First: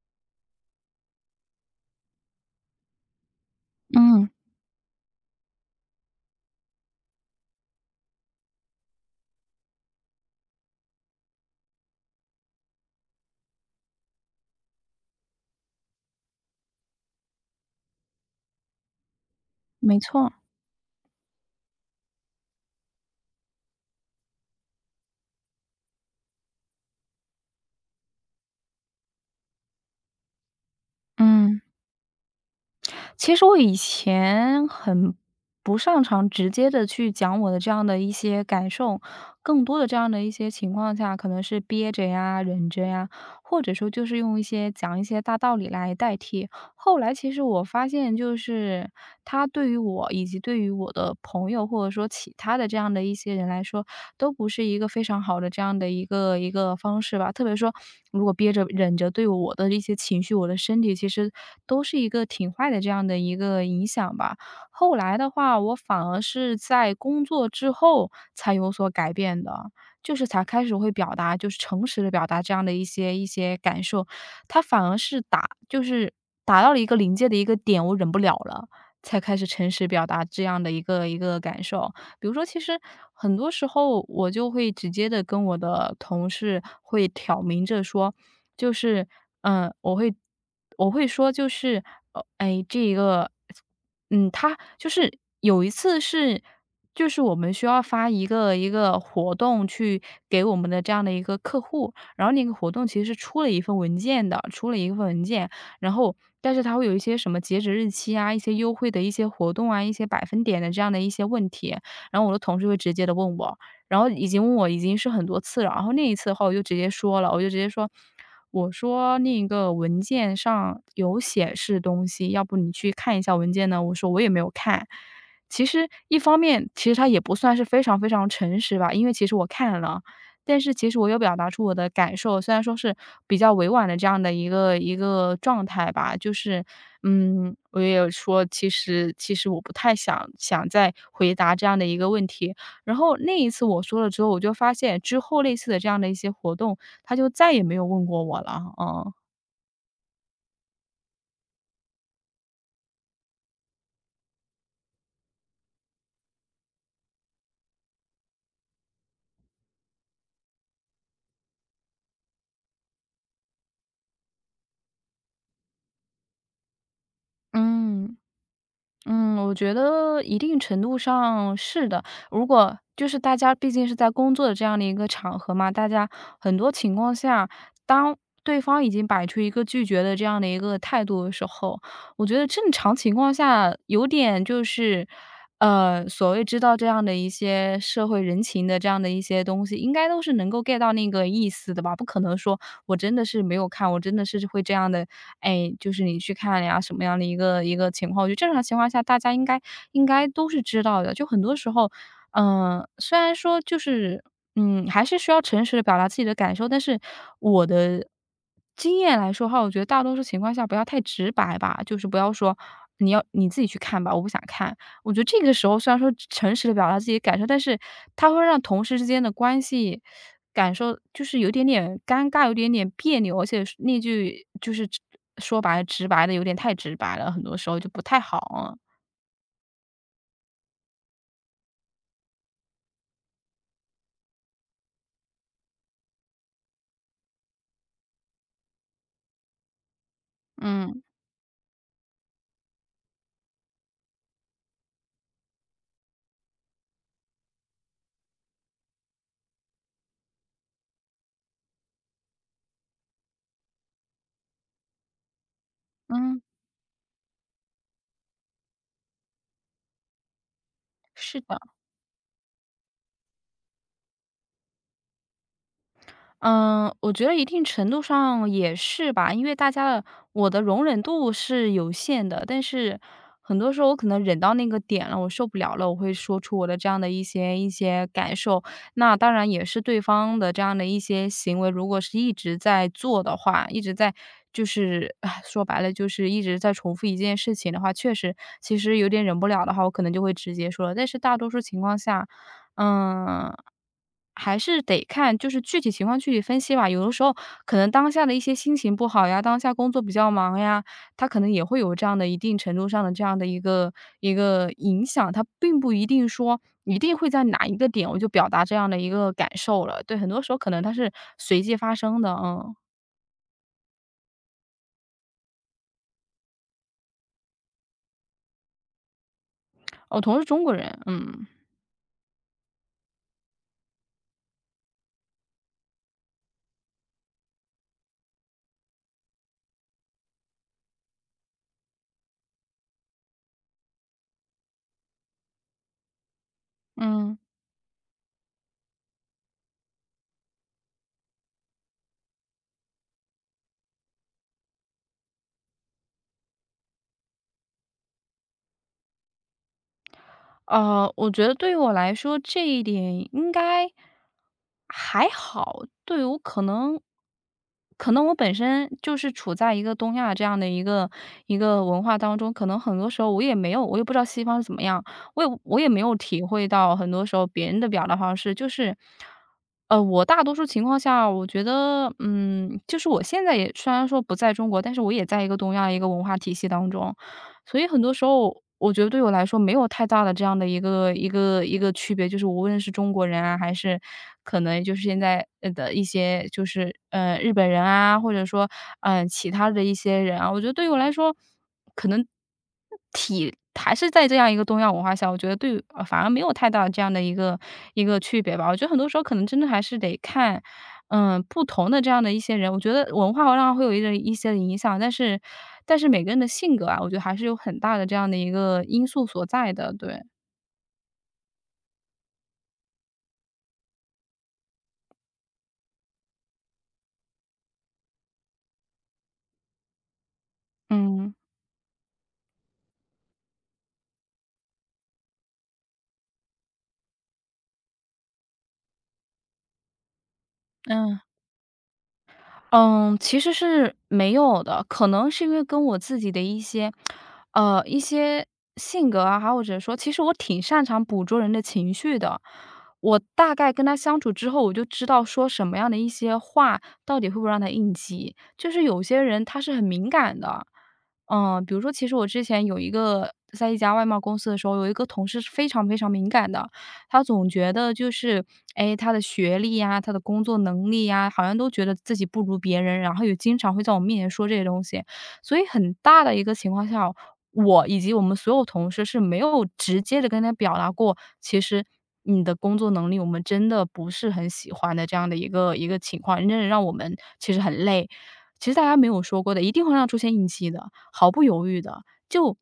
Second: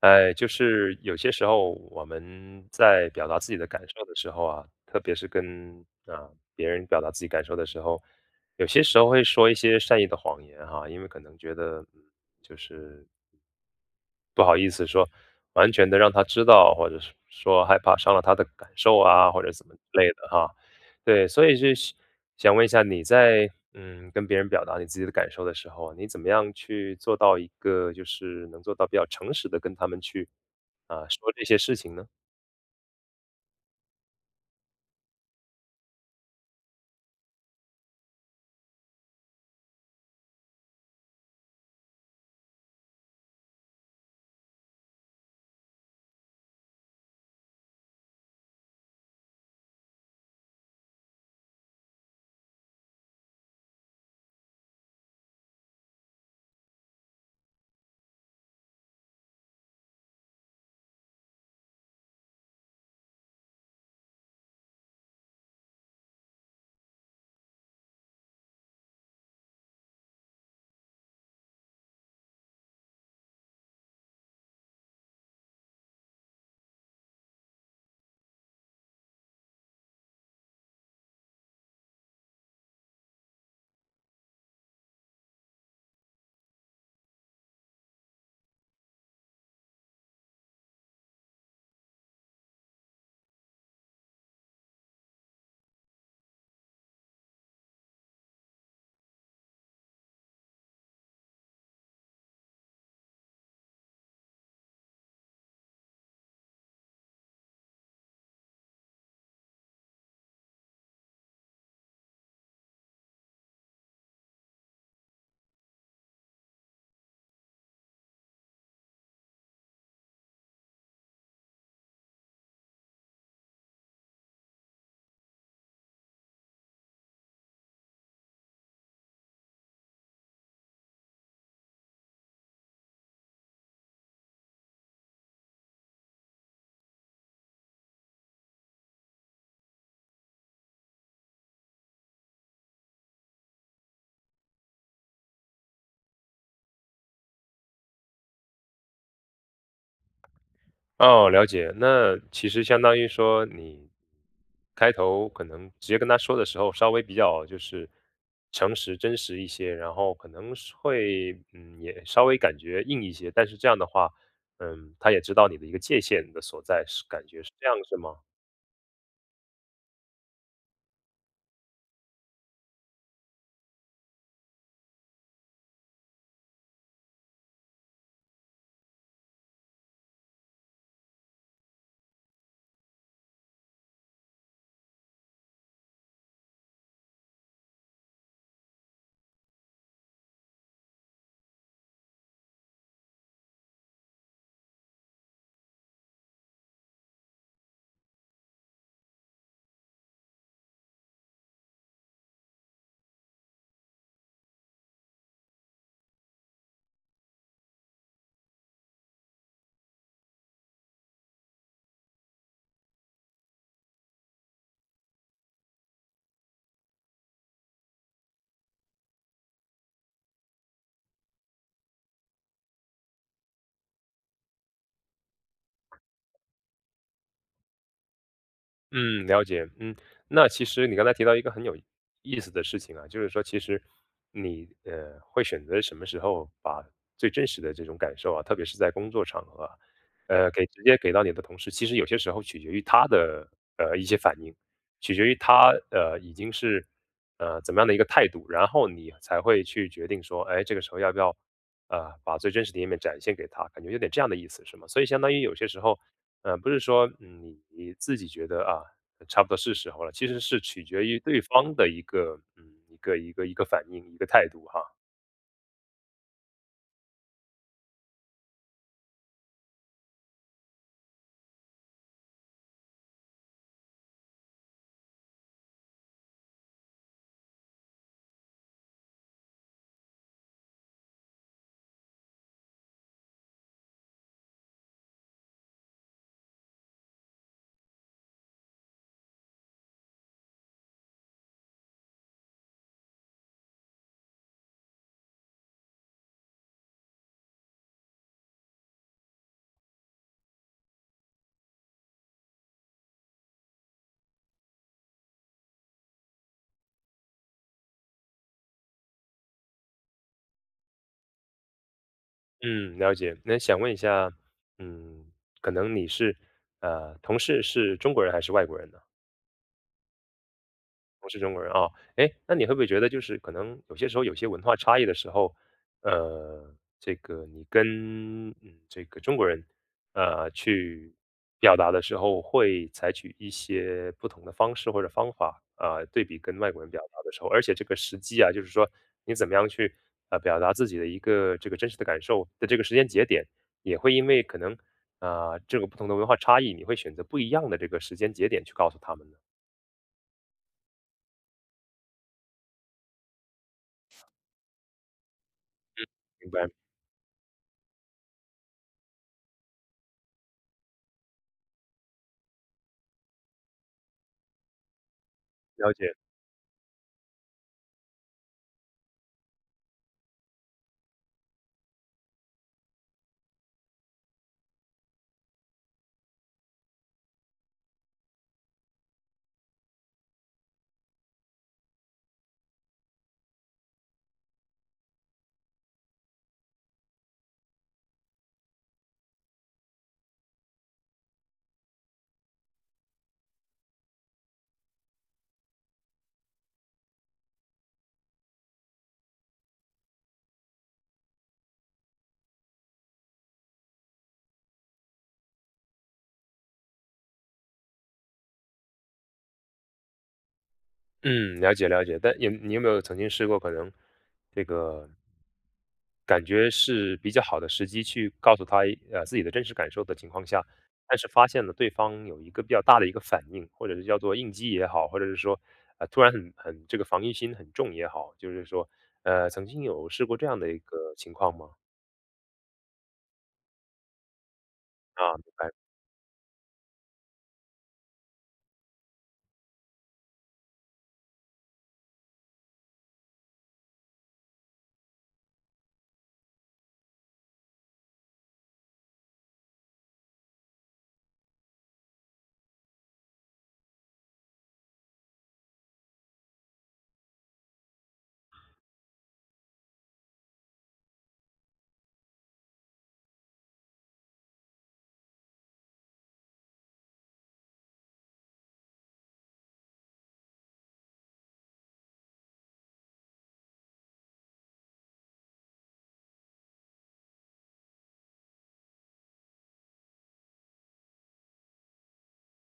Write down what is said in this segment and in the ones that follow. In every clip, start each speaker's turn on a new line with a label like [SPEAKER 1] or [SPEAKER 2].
[SPEAKER 1] 哎，就是有些时候我们在表达自己的感受的
[SPEAKER 2] 嗯，
[SPEAKER 1] 时候啊，特别是跟啊别人表达自己感受的时候，有些时候会说一些善意的谎言哈，因为可能觉得就是不好意思说，完全的让他知道，或者是说害怕伤了他的感受啊，或者怎么之
[SPEAKER 2] 没
[SPEAKER 1] 类的
[SPEAKER 2] 错，
[SPEAKER 1] 哈。对，所以是想问一下你在，跟别人表达你自己的感受的时候，你怎么样去做到一个就是能做到比较诚实的跟他们去，啊，说这些
[SPEAKER 2] 嗯。
[SPEAKER 1] 事情呢？
[SPEAKER 2] 其实我以前很不擅长直接的去讲我的这样的一些感受。更多的这样的一些情况下，可能是憋着呀、忍着呀，或者说就是用一些讲一些大道理来代替。后来其实我发现，就是他对于我以及对于我的朋友，或者说其他的这样的一些人来说，都不是一个非常好的这样的一个方式吧。特别说，如果憋着忍着对我的一些情绪，我的身体其实都是一个挺坏的这样的一个影响吧。后来的话，我反而是在工作之后才有所改变的。就是才开始会表达，就是诚实的表达这样的一些感受，他反而是就是达到了一个临界的一个点，我忍不了了，才开始诚实表达这样的一个感受。比如说，其实很多时候我就会直接的跟我的同事会挑明着说，就是嗯，呃我会我会说就是，这个他就是有一次是就是我们需要发一个活动去给我们的这样的一个客户，然后那个活动其实是出了一份文件，然后但是它会有一些什么截止日期啊，一些优惠的一些活动啊，一些百分点的这样的一些问题，然后我的同事会直接的问我，然后已经问我已经是很多次了，然后那一次的话我就直接说了，我就直接说，我说："那个文件上有显示东西，要不你去看一下文件呢？"我说："我也没有看。"其实一方面，其实他也不算是非常非常诚实吧，因为其实我看了。但是其实我有表达出我的感受，虽然说是比较委婉的这样的一个状态吧，就是，嗯，我也有说，其实我不太想再回答这样的一个问题。然后那一次我说了之后，我就发现之后类似的这样的一些活动，他就再也没有问过我了，嗯。
[SPEAKER 1] 哦，了解。那其实相当于说，你开头可能直接跟他说的时候，稍微比较就是诚实、真实一些，然后可能是会也稍微感觉硬一些。但是这样的话，嗯，他也知道你的一个界限的所在，是感觉是这样是
[SPEAKER 2] 嗯。
[SPEAKER 1] 吗？
[SPEAKER 2] 嗯，我觉得一定程度上是的。如果就是大家毕竟是在工作的这样的一个场合嘛，大家很多情况下，当对方已经摆出一个拒绝的这样的一个态度的时候，我觉得正常情况下有点就是，所谓知道这样的一些社会人情的这样的一些东西，应该都是能够 get 到那个意思的吧？不可能说我真的是没有看，我真的是会这样的哎，就是你去看呀什么样的一个情况。我觉得正常情况下，大家应该都是知道的。就很多时候，虽然说就是还是需要诚实的表达自己的感受，但是我的经验来说的话，我觉得大多数情况下不要太直白吧，就是不要说你自己去看吧，我不想看，我觉得这个时候虽然说诚实的表达自己的感受，但是他会让同事之间的关系感受就是有点点尴尬，有点点别扭，而且是那句就是直说白了直白的有点太直白了，很多时候就不太好啊，
[SPEAKER 1] 嗯，了解。嗯，那其实你刚才提到一个很有意思的事情啊，就是说其实你会选择什么时候把最真实的这种感受啊，特别是在工作场合啊，给直接
[SPEAKER 2] 嗯，
[SPEAKER 1] 给到你的同事。其实有些时候取决于他的一些反应，取决于他已经是怎么样的一个态度，然后你才会去决定说，哎，这个时候要不要把最真实的一面展现给他，感觉有点这样的意思，是吗？所以相当于有些时候。
[SPEAKER 2] 嗯，
[SPEAKER 1] 不是说，嗯，你自己觉得啊，差不多是时候了，其实是取决于
[SPEAKER 2] 是
[SPEAKER 1] 对
[SPEAKER 2] 的。
[SPEAKER 1] 方的一个，嗯，一个反应，一个态度哈。
[SPEAKER 2] 嗯，我觉得一定程度上也是吧，因为大家的我的容忍度是有限的，但是很多时候我可能忍到那个点了，我受不了了，我会说出我的这样的一些感受。那当然也是对方的这样的一些行为，如果是一直在做的话，一直在就是唉说白了就是一直在重复一件事情的话，确实其实有点忍不了的话，我可能就会直接说了。但是大多数情况下，嗯，还是得看就是具体情况具体分析吧。有的时候可能当下的一些心情不好呀，当下工作比较忙呀，他可能也会有这样的一定程度上的这样的一个影响。他并不一定说一定会在哪一个点我就表达这样的一个感受了。对，很多时候可能它是随机发生的，嗯。
[SPEAKER 1] 嗯，了解。那想问一下，嗯，可能你是，同事是中国人还是外国人呢？
[SPEAKER 2] 我同是中国人，
[SPEAKER 1] 我是
[SPEAKER 2] 嗯，
[SPEAKER 1] 中国人啊，哎，那你会不会觉得就是可能有些时候有些文化差异的时候，呃，这个你跟这个中国人，去表达的时候会采取一些不同的方式或者方法啊，对比跟外国人表达的
[SPEAKER 2] 嗯。
[SPEAKER 1] 时候，而且这个时机啊，就是说你怎么样去表达自己的一个这个真实的感受的这个时间节点，也会因为可能啊、这个不同的文化差异，你会选择不一样的这个时间节点去告诉他们呢，
[SPEAKER 2] 我觉得对于我来说，这一点应该还好。对于我
[SPEAKER 1] 明白？
[SPEAKER 2] 可能我本身就是处在一个东亚这样的一个文化当中，可能很多时候我也没有，我也不知道西方是怎么样，我也
[SPEAKER 1] 了
[SPEAKER 2] 没有
[SPEAKER 1] 解。
[SPEAKER 2] 体会到很多时候别人的表达方式，就是我大多数情况下，我觉得，就是我现在也虽然说不在中国，但是我也在一个东亚一个文化体系当中，所以很多时候，我觉得对我来说没有太大的这样的一个区别，就是无论是中国人啊，还是可能就是现在的一些就是日本人啊，或者说其他的一些人啊，我觉得对于我来说，可能还是在这样一个东亚文化下，我觉得对于反而没有太大的这样的一个区别吧。我觉得很多时候可能真的还是得看，嗯，不同的这样的一些人，我觉得文化会让会有一些影响，但是每个人的性格啊，我觉得还是有很大的这样的一个因素所在的，对。
[SPEAKER 1] 嗯，了解了解。但有你有没有曾经试过可能这个感觉是比较好的时机去告诉他自己的真实感受的情况下，但是
[SPEAKER 2] 嗯。
[SPEAKER 1] 发现了对方有一个比较大的一个反应，或者是叫做应激也好，或者是说突然很这个防御心很重也好，就是说曾经有试过这样的一个
[SPEAKER 2] 嗯。
[SPEAKER 1] 情况吗？
[SPEAKER 2] 嗯，其实是没有的，可能
[SPEAKER 1] 啊，
[SPEAKER 2] 是
[SPEAKER 1] 明
[SPEAKER 2] 因为
[SPEAKER 1] 白。
[SPEAKER 2] 跟我自己的一些性格啊，还或者说，其实我挺擅长捕捉人的情绪的。我大概跟他相处之后，我就知道说什么样的一些话到底会不会让他应激。就是有些人他是很敏感的，嗯，比如说，其实我之前有一个在一家外贸公司的时候，有一个同事是非常非常敏感的，他总觉得就是，哎，他的学历呀，他的工作能力呀，好像都觉得自己不如别人，然后也经常会在我面前说这些东西。所以很大的一个情况下，我以及我们所有同事是没有直接的跟他表达过，其实你的工作能力我们真的不是很喜欢的这样的一个情况，真的让我们其实很累。其实大家没有说过的，一定会让出现应激的，毫不犹豫的。就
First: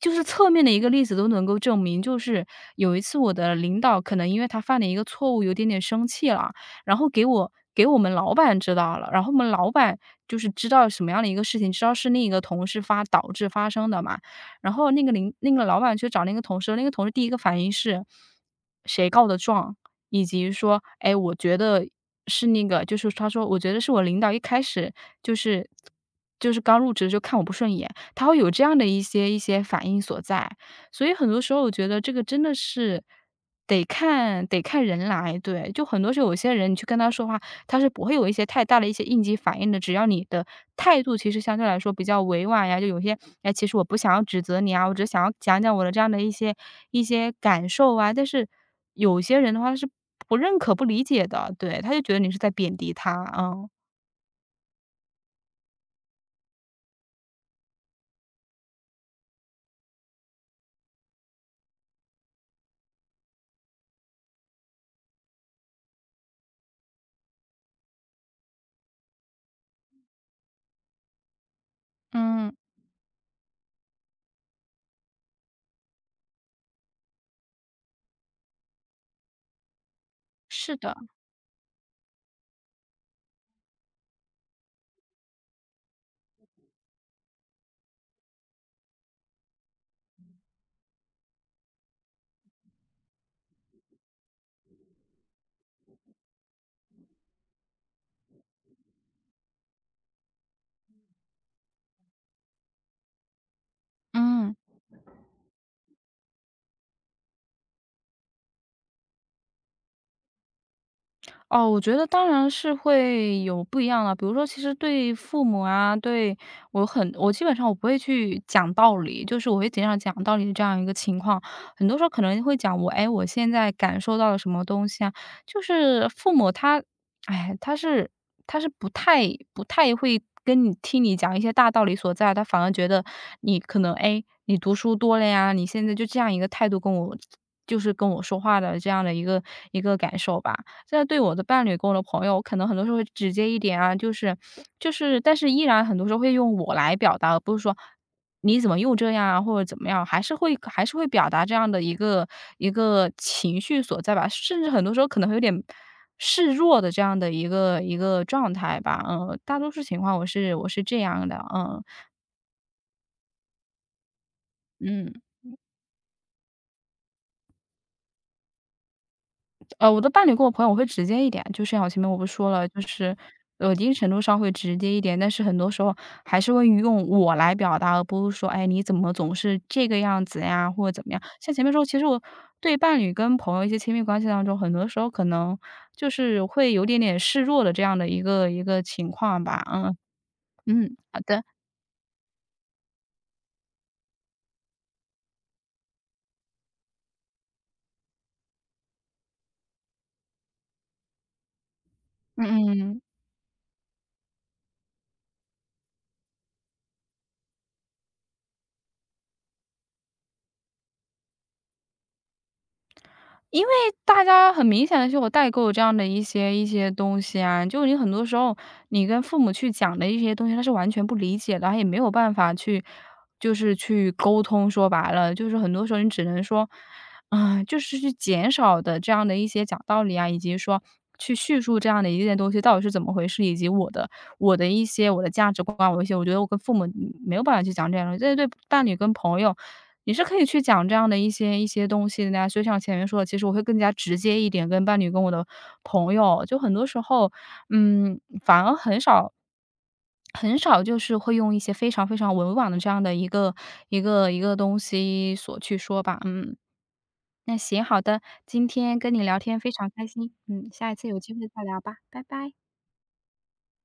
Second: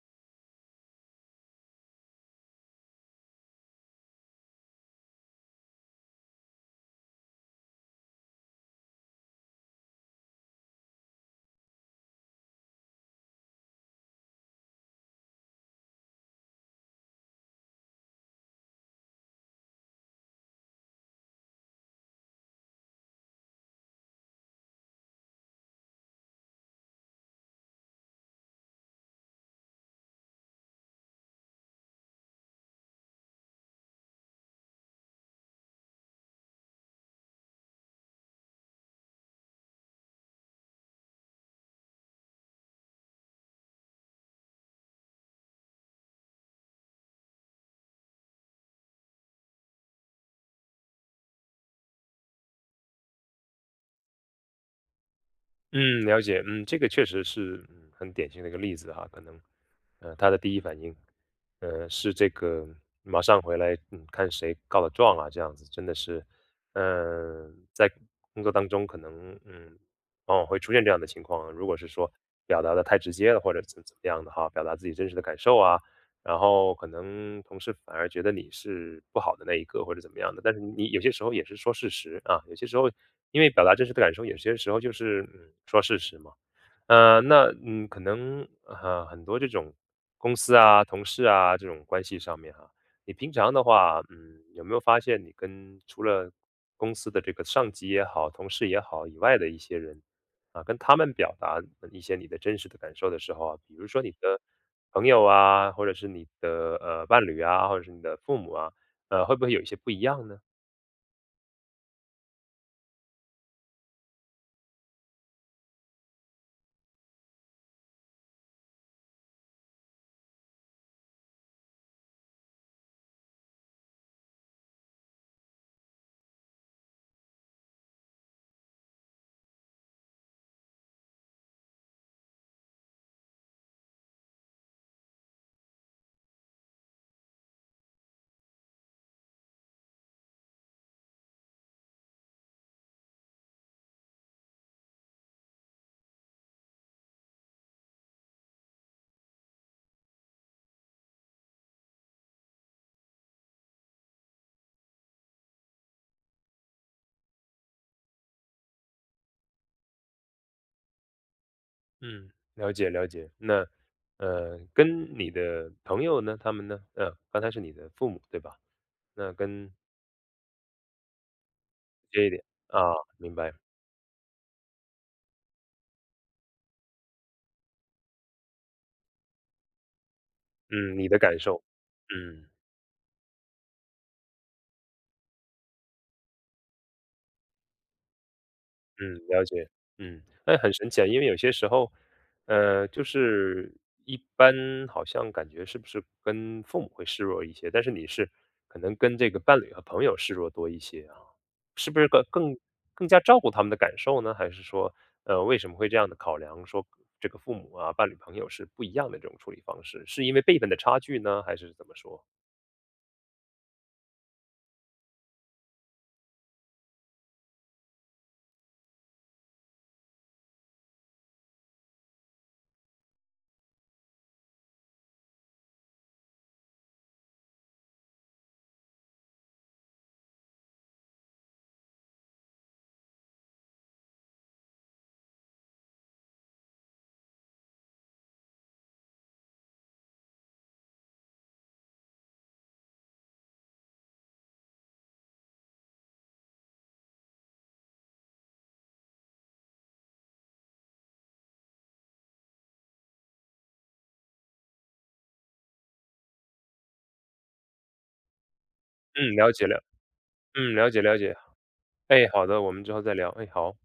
[SPEAKER 2] 就是侧面的一个例子都能够证明，就是有一次我的领导可能因为他犯了一个错误，有点点生气了，然后给我们老板知道了，然后我们老板就是知道什么样的一个事情，知道是另一个同事导致发生的嘛，然后那个领那个老板去找那个同事，那个同事第一个反应是谁告的状，以及说，哎，我觉得是那个，就是他说，我觉得是我领导一开始就是刚入职就看我不顺眼，他会有这样的一些反应所在。所以很多时候我觉得这个真的是得看得看人来，对。就很多时候有些人你去跟他说话，他是不会有一些太大的一些应激反应的，只要你的态度其实相对来说比较委婉呀，就有些哎，其实我不想要指责你啊，我只是想要讲讲我的这样的一些感受啊。但是有些人的话他是不认可、不理解的，对，他就觉得你是在贬低他，嗯。
[SPEAKER 1] 嗯，了解。嗯，这个确实是，嗯，很典型的一个例子哈。可能，他的第一反应，是这个马上回来，嗯，看谁告的状啊，这样子真的是，嗯，在工作当中可能，嗯，往往会出现这样的情况。如果是说
[SPEAKER 2] 嗯，
[SPEAKER 1] 表达的太直接了，或者怎么样的哈，表达自己真实的感受啊。然后可能同事反而觉得你是不好的那一个或者怎么样的，但是
[SPEAKER 2] 是
[SPEAKER 1] 你
[SPEAKER 2] 的，
[SPEAKER 1] 有些时候也是说事实啊，有些时候因为表达真实的感受，有些时候就是说事实嘛，那可能很多这种公司啊、同事啊这种关系上面哈、你平常的话，嗯有没有发现你跟除了公司的这个上级也好、同事也好以外的一些人啊，跟他们表达一些你的真实的感受的时候啊，比如说你的
[SPEAKER 2] 嗯。
[SPEAKER 1] 朋友啊，或者是你的伴侣啊，或者是你的父母啊，会不会有一些不一样呢？
[SPEAKER 2] 哦，我觉得当然是会有不一样了。比如说，其实对父母啊，对我基本上我不会去讲道理，就是我会尽量讲道理的这样一个情况。很多时候可能会讲我，哎，我现在感受到了什么东西啊？就是父母他，哎，他是不太会跟你听你讲一些大道理所在，他反而觉得你可能，哎，你读书多了呀，你现在就这样一个态度跟我。就是跟我说话的这样的一个感受吧，现在对我的伴侣跟我的朋友，我可能很多时候会直接一点啊，就是但是依然很多时候会用我来表达，而不是说你怎么又这样啊，或者怎么样，还是会表达这样的一个情绪所在吧，甚至很多时候可能会有点示弱的这样的一个状态吧。嗯，大多数情况我这样的，嗯
[SPEAKER 1] 嗯，了解了解。那
[SPEAKER 2] 嗯。
[SPEAKER 1] 跟你的朋友呢，他们呢，刚才是你的父母对吧？那跟
[SPEAKER 2] 我的伴侣跟我朋友我会直接一点，就像我前面我
[SPEAKER 1] 这
[SPEAKER 2] 不
[SPEAKER 1] 一
[SPEAKER 2] 是
[SPEAKER 1] 点
[SPEAKER 2] 说了，就
[SPEAKER 1] 啊，
[SPEAKER 2] 是
[SPEAKER 1] 明白。
[SPEAKER 2] 呃一定程度上会直接一点，但是很多时候还是会用我来表达，而不是说，哎，你怎么总是这个样子呀，或者
[SPEAKER 1] 嗯，
[SPEAKER 2] 怎
[SPEAKER 1] 你
[SPEAKER 2] 么
[SPEAKER 1] 的
[SPEAKER 2] 样。
[SPEAKER 1] 感
[SPEAKER 2] 像
[SPEAKER 1] 受，
[SPEAKER 2] 前面说，其实我
[SPEAKER 1] 嗯
[SPEAKER 2] 对伴侣跟朋友一些亲密关系当中，很多时候可能就是会有点点示弱的这样的一个情
[SPEAKER 1] 嗯，
[SPEAKER 2] 况
[SPEAKER 1] 了
[SPEAKER 2] 吧。
[SPEAKER 1] 解。
[SPEAKER 2] 嗯
[SPEAKER 1] 嗯，哎，很神
[SPEAKER 2] 嗯，
[SPEAKER 1] 奇啊，
[SPEAKER 2] 好
[SPEAKER 1] 因为有
[SPEAKER 2] 的，
[SPEAKER 1] 些时候，就是一般好像感觉是不是跟父母会示弱一些，但是你是可能跟这个伴侣和朋友示弱多一些啊。是不是更
[SPEAKER 2] 嗯
[SPEAKER 1] 更
[SPEAKER 2] 嗯。
[SPEAKER 1] 更加照顾他们的感受呢？还是说，为什么会这样的考量？说这个父母啊、伴侣、朋友是不一样的这种处理方式，是因为辈分的差距呢，还是怎么说？
[SPEAKER 2] 因为大家很明显的是我代购这样的一些东西啊，就你很多时候你跟父母去讲的一些东西，他是完全不理解的，他也没有办法去就是去沟通，说白了，就是很多时候你只能说，啊，就是去减少的这样的一些讲道理啊，以及说去叙述这样的一件东西到底是怎么回事，以及我的一些我的价值观啊，我一些我觉得我跟父母没有办法去讲这样的东西，这是对伴侣跟朋友你是可以去讲这样的一些东西的呀，就像前面说的，其实我会更加直接一点，跟伴侣、跟我的朋友，就很多时候，嗯，反而很少就是会用一些非常非常委婉的这样的一个东西所去说吧，嗯。那行，好的，今天跟你
[SPEAKER 1] 嗯，
[SPEAKER 2] 聊
[SPEAKER 1] 了
[SPEAKER 2] 天
[SPEAKER 1] 解
[SPEAKER 2] 非
[SPEAKER 1] 了，
[SPEAKER 2] 常开心，嗯，
[SPEAKER 1] 嗯，了
[SPEAKER 2] 下一
[SPEAKER 1] 解
[SPEAKER 2] 次
[SPEAKER 1] 了
[SPEAKER 2] 有机
[SPEAKER 1] 解。
[SPEAKER 2] 会再聊吧，拜
[SPEAKER 1] 哎，好
[SPEAKER 2] 拜。
[SPEAKER 1] 的，我们之后再聊。哎，好。